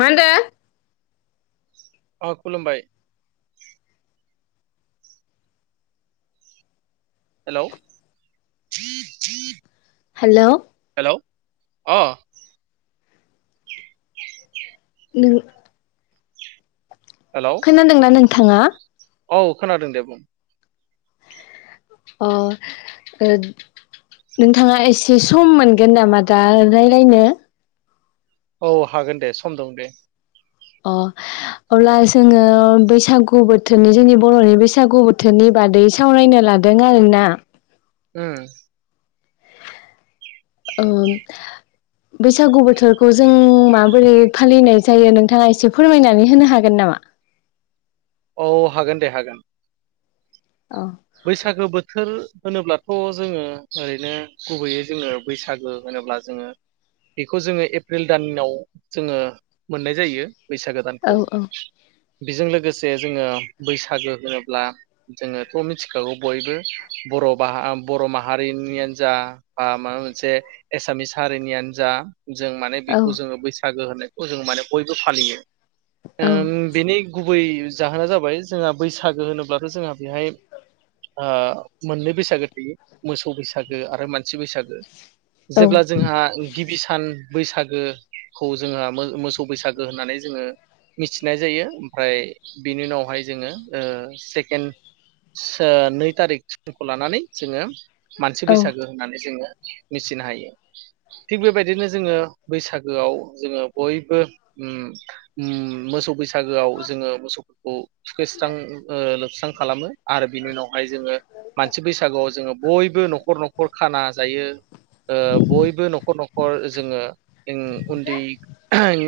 मा होनदो? अ खुलुमबाय हेल' हेल' अ नों हेलौ खोनादोंना नों थाङा? औ खोनादों दे बुं अ ओ नोंथाङा एसे सम मोनगोन नामा दा रायलायनो? औ हागोन दे सम दं दे। अ अब्ला जोङो बैसागु बोथोरनि जोंनि बर'नि बैसागु बोथोरनि बादै सावरायनो लादों आरोना उम ओ बैसागु बोथोरखौ जों माबोरै फालिनाय जायो नोंथाङा एसे फोरमायनानै होनो हागोन नामा? औ हागोन दे हागोन अ बैसागो बोथोर होनोब्लाथ' जोङो ओरैनो गुबैयै जोङो बैसागो होनोब्ला जोङो बेखौ जोङो एप्रिल दानाव जोङो मोननाय जायो बैसागो औ दानखौ औ बेजों लोगोसे जोङो बैसागो होनोब्ला जोङो मिथिखागौ बयबो बर' बा बर' माहारिनियानो जा बा माबा मोनसे एसामिस हारिनियानो जा जों माने औ बेखौ जोङो बैसागो होननायखो खौ जोङो माने बयबो फालियो औ ओ बिनि गु गुबै जाहोना जाबाय जोंहा बैसागो होनोब्लाथ' जोंहा बेहाय ओ मोननै बैसागो थायो मोसौ बैसागो आरो मानसि बैसागो जेब्ला जोंहा गिबि सान बैसागोखौ जोंहा मोसौ बैसागो होननानै जोङो मिथिनाय जायो ओमफ्राय बिनि उनावहाय जोङो ओ सेकेण्ड ओ नै थारिगखौ लानानै जोङो मानसि औ बैसागो होननानै जोङो मिथिनो हायो थिग बेबायदिनो जोङो बैसागोआव जोङो बयबो उम उम मोसौ बैसागोआव जोङो मोसौफोरखौ थुखैस्रां ओ लोबस्रां खालामो आरो बिनि उनावहाय जोङो मानसि बैसागुआव जोङो बयबो न'खर न'खर खाना जायो ओ बयबो न'खर न'खर जोङो जोङो उन्दै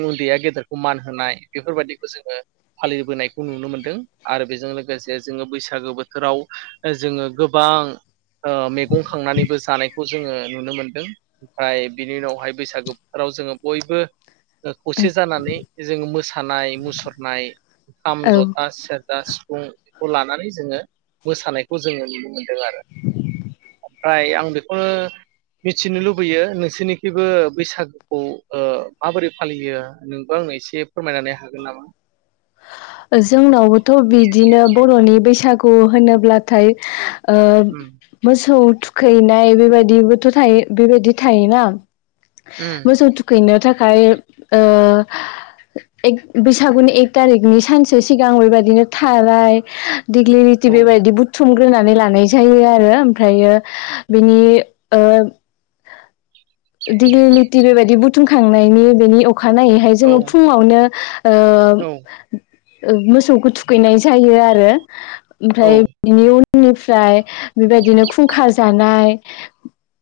उन्दैया गेदेरखौ मान होनाय बेफोरबायाददिखौ जोङो फालिबोनायखौ नुनो मोन्दों आरो बेजों लोगोसे जोङो बैसाग सागो बोथोराव जोङो गोबां ओ मैगं खांनानैबो जानायखौ जोङो नुनो मोनदों ओमफ्राय बिनि उनावहाय बैसागो बोथोराव जोङो बयबो खौसे जानानै जोङो मोसानाय मुसुरनाय खाम, औ जथा, सेरजा, सिफुं खौ लानानै जोङो मोसानायखौ जोङो नुनो मोनदों आरो ओमफ्राय आं बेखौनो मिथिनो लुबैयो नोंसोरनिखिइबो बैसागुखौ ओ माबोरै फालियो नोंबो आंनो एसे फोरमायनानै हागोन नामा? जोंनावबोथ' बिदिनो बर'नि बैसागु होनोब्लाथाय ओ उम मोसौ थुखैनाय बेबायदिबोथ' थायो बेबायदि थायोना उम मोसौ थुखैनो थाख खाय ओ एग बैसागुनि एग तारिगनि सानसे सिगां बेबायदिनो थाराय देग्लि लिथि औ बेबायदि बुथु थुमग्रोनानै लानाय जायो आरो ओमफ्रायो बिनि ओ दिग्लिलिटि बेबायदि बुथुमखांनायनि बेनि अ खानायैहाय औ जोङो फुङावनो ओ औ ओं मोसौखौ थुखैनाय जायो आरो। औ ओमफ्राय बिनि उन फुंनिफ्राय बेबायदिनो खुंखा जानाय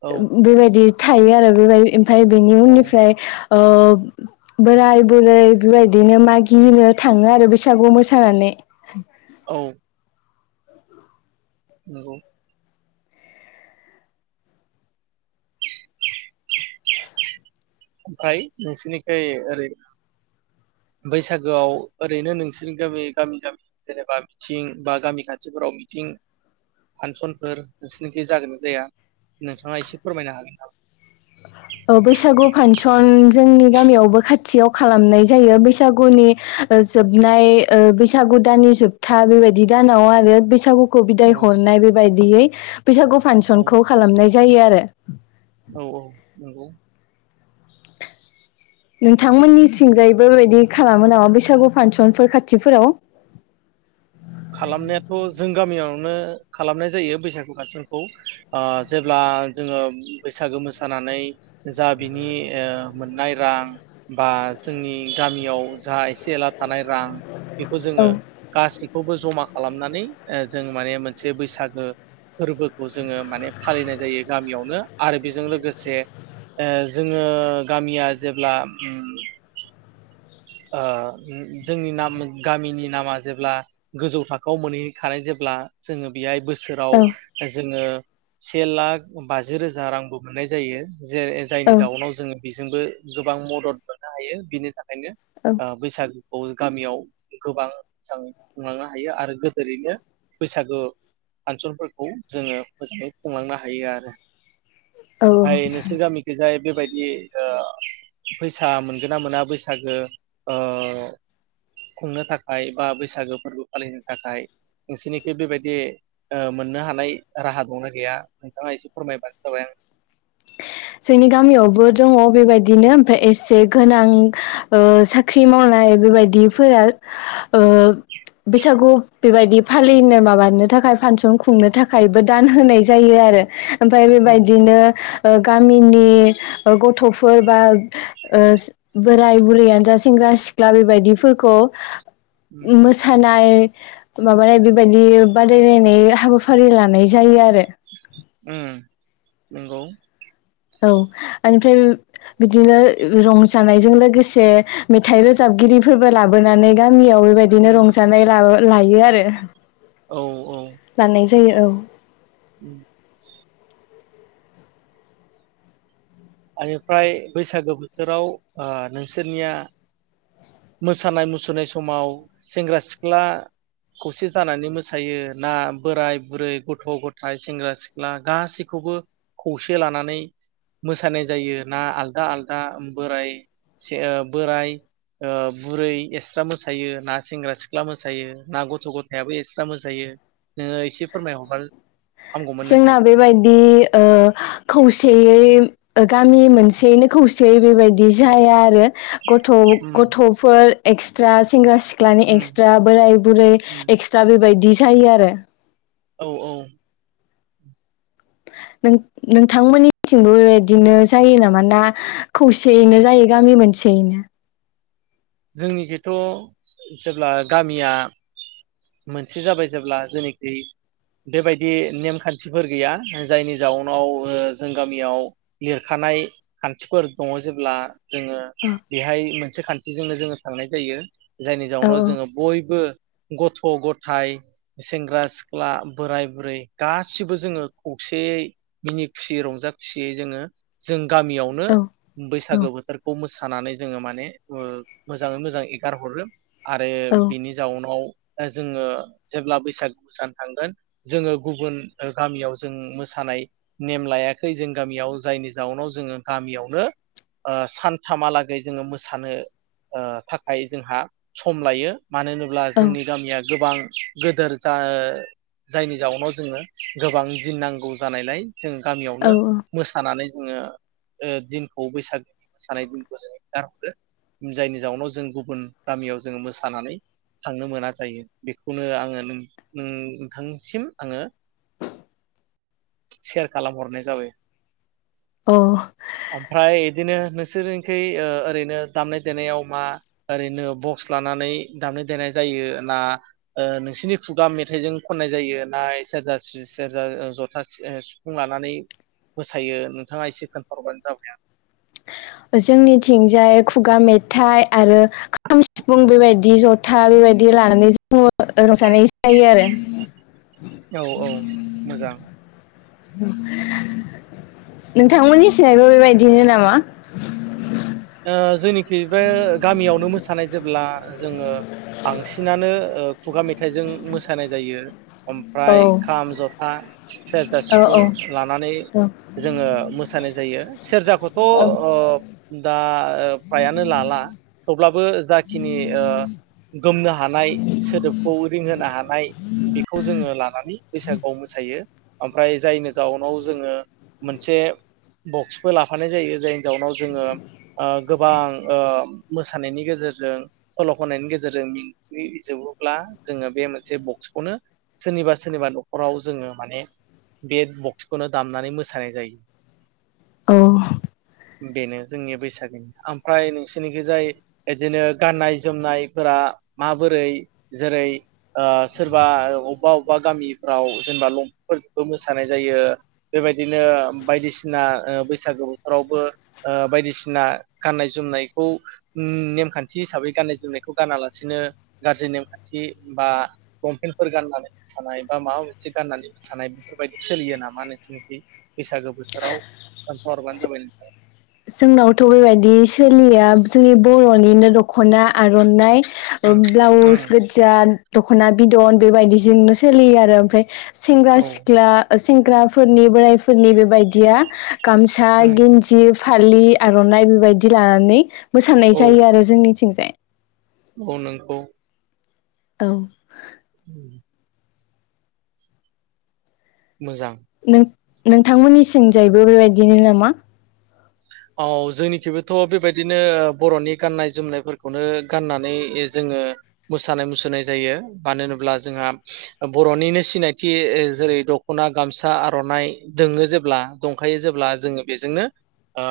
औ बेबायदि थायो आरो बेबाय ओमफाय बेनि औ उननिफ्राय ओ बोराय बुरै बेबाय बिदिनो उम मागिनो थाङो आरो बै सागु मोसानानै। औ नोंगौ ओमफ्राय नोंसिरनिखोय ओरै बैसागोआव ओरैनो नोंसोरनि गामि गामि गामि जेनेबा मिथिं बा गामि खाथिफोराव मिथिं फांसनफोर नोंसोरनिख जागोन ना जाया नोंथाङा एसे फोरमायनो हागोन नामा? औ बैसागु फांसन जोंनि गामियावबो खाथियाव खालामनाय जायो बैसागुनि जोबनाय बैसागु दाननि जोबथा बेबायदि दानाव आरो बैसागु खौ बिदाय औ हरनाय बेबायदियै बैसागु औ फांसनखौ खालामनाय जायो आरो औ औ नंगौ नोंथांमोननि थिंजायैबोबायदि खालामो नामा बैसागु फांसनफोर खाथिफोराव खालामनायाथ' जों गामियावनो खालामनाय जायो बैसागु फांसनखौ जेब्ला जोङो बैसागो मोसानानै जा बिनि मोननाय रां बा जोंनि गामियाव जा एसे एला थानाय रां बेखौ औ जोङो गासि- खौ जमा खालामनानै जों माने मोनसे बैसागो फोरबोखौ जोङो माने फालिनाय जायो गामियावनो आरो बेजों लोगोसे ओ जोङो गामिया जेब्ला उम ओ जोंनि नाम गामिनि नामा जेब्ला गोजौ थाखोआव मोनहैखानाय जेब्ला जोङो बेहाय बोसोराव औ जोङो से लाख बाजि रोजा रांबो मोननाय जायो जे जायनि औ जाउनाव जोङो बेजोंबो गोबां मदद मोननो हायो बिनि थाखायनो औ अ बैसागो खौ गामियाव गोबां मोजां खुंलांनो हायो आरो गोदोरैनो बैसागु फांसनफोरखौ जोङो मोजाङै खुंलांनो हायो आरो औ ओमफ्राय नोंसोर गामिखै जाय बेबायदि फैसा मोनगोन ना मोना बैसागो ओ खुंनो थाखाय बा बैसागो फोरबो फालिनो थाखाय नोंसोरनिखि बेबायदि मोननो हानाय राहा दंना गैया नोंथाङा एसे फोरमायबानो जाबाय आं जोंनि गामियावबो दङ बेबायदिनो ओमफ्राय एसे गोनां ओ साख्रि मावनाय बेबायदिफोरा ओ बैसागु बेबायदि फालिनो माबानो थाखाय फानसन खुंनो थाखायबो दान होनाय जायो आरो ओमफ्राय उम बेबायदिनो ओ गामिनि गथ'फोर बा ओ बोराय बुरैयानो जा सेंग्रा-सिख्ला बेबायदिफोरखौ उम मोसानाय माबानाय बेबायदि बादायलायनाय हाबाफारि लानाय जायो आरो उम नंगौ औ ओमफ्राय बिदिनो रंजानायजों लोगोसे मेथाइ रोजाबगिरिफोरबो लाबोनानै गान गामियाव बेबायदिनो उम रंजानाय ला लायो आरो औ औ लानाय जायो औ उम बेनिफ्राय बैसागो बोथोराव नोंसोरनिया मोसानाय मुसुरनाय समाव सेंग्रा सिख्ला खौसे जानानै मोसायो ना बोराय-बुरै गथ'-गथाय सेंग्रा-सिख्ला गासैखौबो खौसे लानानै मोसानाय जायो ना आलादा आलादा बोराय बोराइ बुरै एक्स्रा मोसायो ना सेंग्रा सिख्ला मोसायो ना गथ' गथायाबो एक्सट्रा मोसायो नोङो एसे फोरमायहरबा- हामगौमोन जोंना नोंथां बेबायदि ओ खौसेयै गामि मोनसेैयैनो खौसेयै बेबायदि जाया आरो गथ' उम गथ'फोर एक्सट्रा सेंग्रा सिख सिख्लानि उम एक्सट्रा बोराय बुरै उम एक्स्रा बेबायदि जायो आरो औ औ नों नोंथांमोननिथिंबो बिदिनो जायो नामा ना खौसेयैनो जायो गामि मोनसेयैनो जोंनिखिथ' जेब्ला गामिया मोनसे जाबाय जेब्ला जेनिखि बेबायदि नेमखान्थिफोर गैया जायनि जाउनाव जों गामियाव लिरखानाय खान्थिफोर दङ जेब्ला जोङो औ बेहाय मोनसे खान्थि जिजोंनो जोङो थांनाय जायो जायनि औ जाउनाव औ जोङो बयबो गथ' गथाय सेंग्रा सिख्ला बोराय बुरै गासिबो जोङो खौसेयै मिनि खुसियै रंजा खुसियै जोङो जों गामियावनो औ बैसागो औ बोथोरखौ मोसा खानानै जोङो माने मोजाङै मोजां एगार हरो आरो औ बिनि जाउनाव जोङो जेब्ला बैसागु मोसानो थांगोन जोङो गुबुन गामियाव जों मोसानाय नेम लायाखै जों गामियाव जायनि जाउनाव जोङो गामियावनो सानथामहालागै थानो ओ थाखाय जोंहा सम लायो मानो होनोब्ला औ जोंनि गामिया गोबां गोदोर जा जायनि जाउनाव जोङो गोबां दिन नांगौ जानायलाय जों गामियावनो औ मोसानानै जोङो दिनखौ बैसागोनि मोसानाय दिनखौ जोङो गारहरो जायनि जाउनाव जों गुबुन गामियाव जों मोसानानै थांनो मोना जायो बेखौनो आङो नोंथांसिम आङो सेयार खालामहरनाय जाबाय औ ओमफ्राय इदिनो बिसोरजोंसै ओरैनो दामनाय देनायाव मा ओरैनो बक्स लानानै दामनाय देनाय जायो ना नोंसोरनि खुगा मेथाइजों खननाय जायो ना सेरजा सेरजा जथा सिुफुं लानानै मोसायो नोंथाङा एसे खोन्थाहरबानो जाबाय जोंनिथिंजाय खुगा मेथाइ आरो खाम सिफुं बेबायदि जथा बेबायदि लानानै जोङो रंजानाय जायो आरो औ औ मोजां नोंथांमोननि सिनायबो बेबायदिनो नामा ओ जोंनिखि बे गामियावनो मोसानाय जेब्ला जोङो बांसिनानो खुगा मेथाइजों मोसानाय जायो औ ओमफ्राय खाम जथा सेरजा औ सिफुं लानानै जोङो मोसानो जायो सेरजाखौथ' औ अ दा फ्रायानो लाला थेवब्लाबो जाखिनि गोमनो हानाय सोदोबखौ रिंहोनो हानाय बेखौ जोङो लानानै बैसागुआव मोसायो ओमफ्राय जायनि जाउनाव जोङो मोनसे बक्सबो लाफानाय जायो जायनि जाउनाव जोङो गोबां मोसानायनि गेजेरजों सल' खननायनि गेजेरजों मिथिजोबोब्ला जोङो बे मोनसे बक्सखौनो सोरनिबा सोरनिबा न'खराव जोङो माने बे बक्सखौनो दामनानै मोसानाय जायो औ बेनो जोंनि बैसागोनि ओमफ्राय नोंसोरनिखौ जाय बिदिनो गाननाय जोमनायफोरा माबोरै जेरै ओ सोरबा अबेबा अबेबा गामिफ्राव जेनेबा लंफोरजोंबो मोसानाय जायो बेबायदिनो बायदिसिना ओ बैसागो बोथोरावबो बायदिसिना गाननाय जोमनायखौ नेमखान्थि हिसाबै गाननाय जोमनायखौ गानालासिनो गाज्रि नेमखान्थि बा लंपेन्फोर गाननानै मोसानाय बा माबा मोनसे गाननानै मोसानाय बेफोरबायदि सोलियो नामा नोंसोरनिखि बैसागो बोथोराव खोन्था हरबानो जाबाय नोंथाङा जोंनावथ' बेबायदि सोलिया जोंनि बर'निनो दख'ना आर'नाइ उम ब्लाउस उम गोजा दखना बिदन बेबायदिजोंनो सोलियो आरो ओमफ्राय सेंग्रा औ सिख्ला सेंग्राफोरनि बोरायफोरनि बेबायदिया गामसा उम गेनजि फालि आर'नाइ बेबायदि लानानै मोसानाय औ जायो आरो जोंनिथिंजाय। औ नोंखौ औ [inaudible] मोजां नोंथांमोननि थिंजायबो बेबायदिनो नामा? औ जोंनिखैबोथ' बेबायदिनो बर'नि गाननाय जोमनायफोरखौनो गाननानै जोङो मोसानाय मुसुरनाय जायो मानो होनोब्ला जोंहा बर'निनो सिनायथि जेरै दख'ना गामसा आर'नाइ दङो जेब्ला दंखायो जेब्ला जोङो बेजोंनो ओ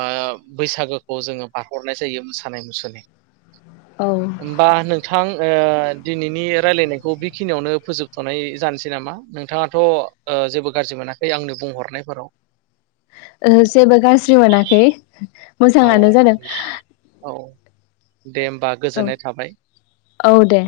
बैसागोखौ जोङो बारहो हरनाय जायो मोसानाय मुसुरनाय। औ होमबा नोंथां ओ दिनैनि रायलायनायखौ बेखिनियावनो फोजोबथ'नाय जानोसै नामा नोंथाङाथ' जेबो गाज्रि मोनाखै आंनो बुंहरनायफोराव? ओहो जेबो गाज्रि मोनाखै। औ मोजाङानो जादों [inaudible] औ दे होमबा औ गोजोननाय थाबाय। [inaudible] औ दे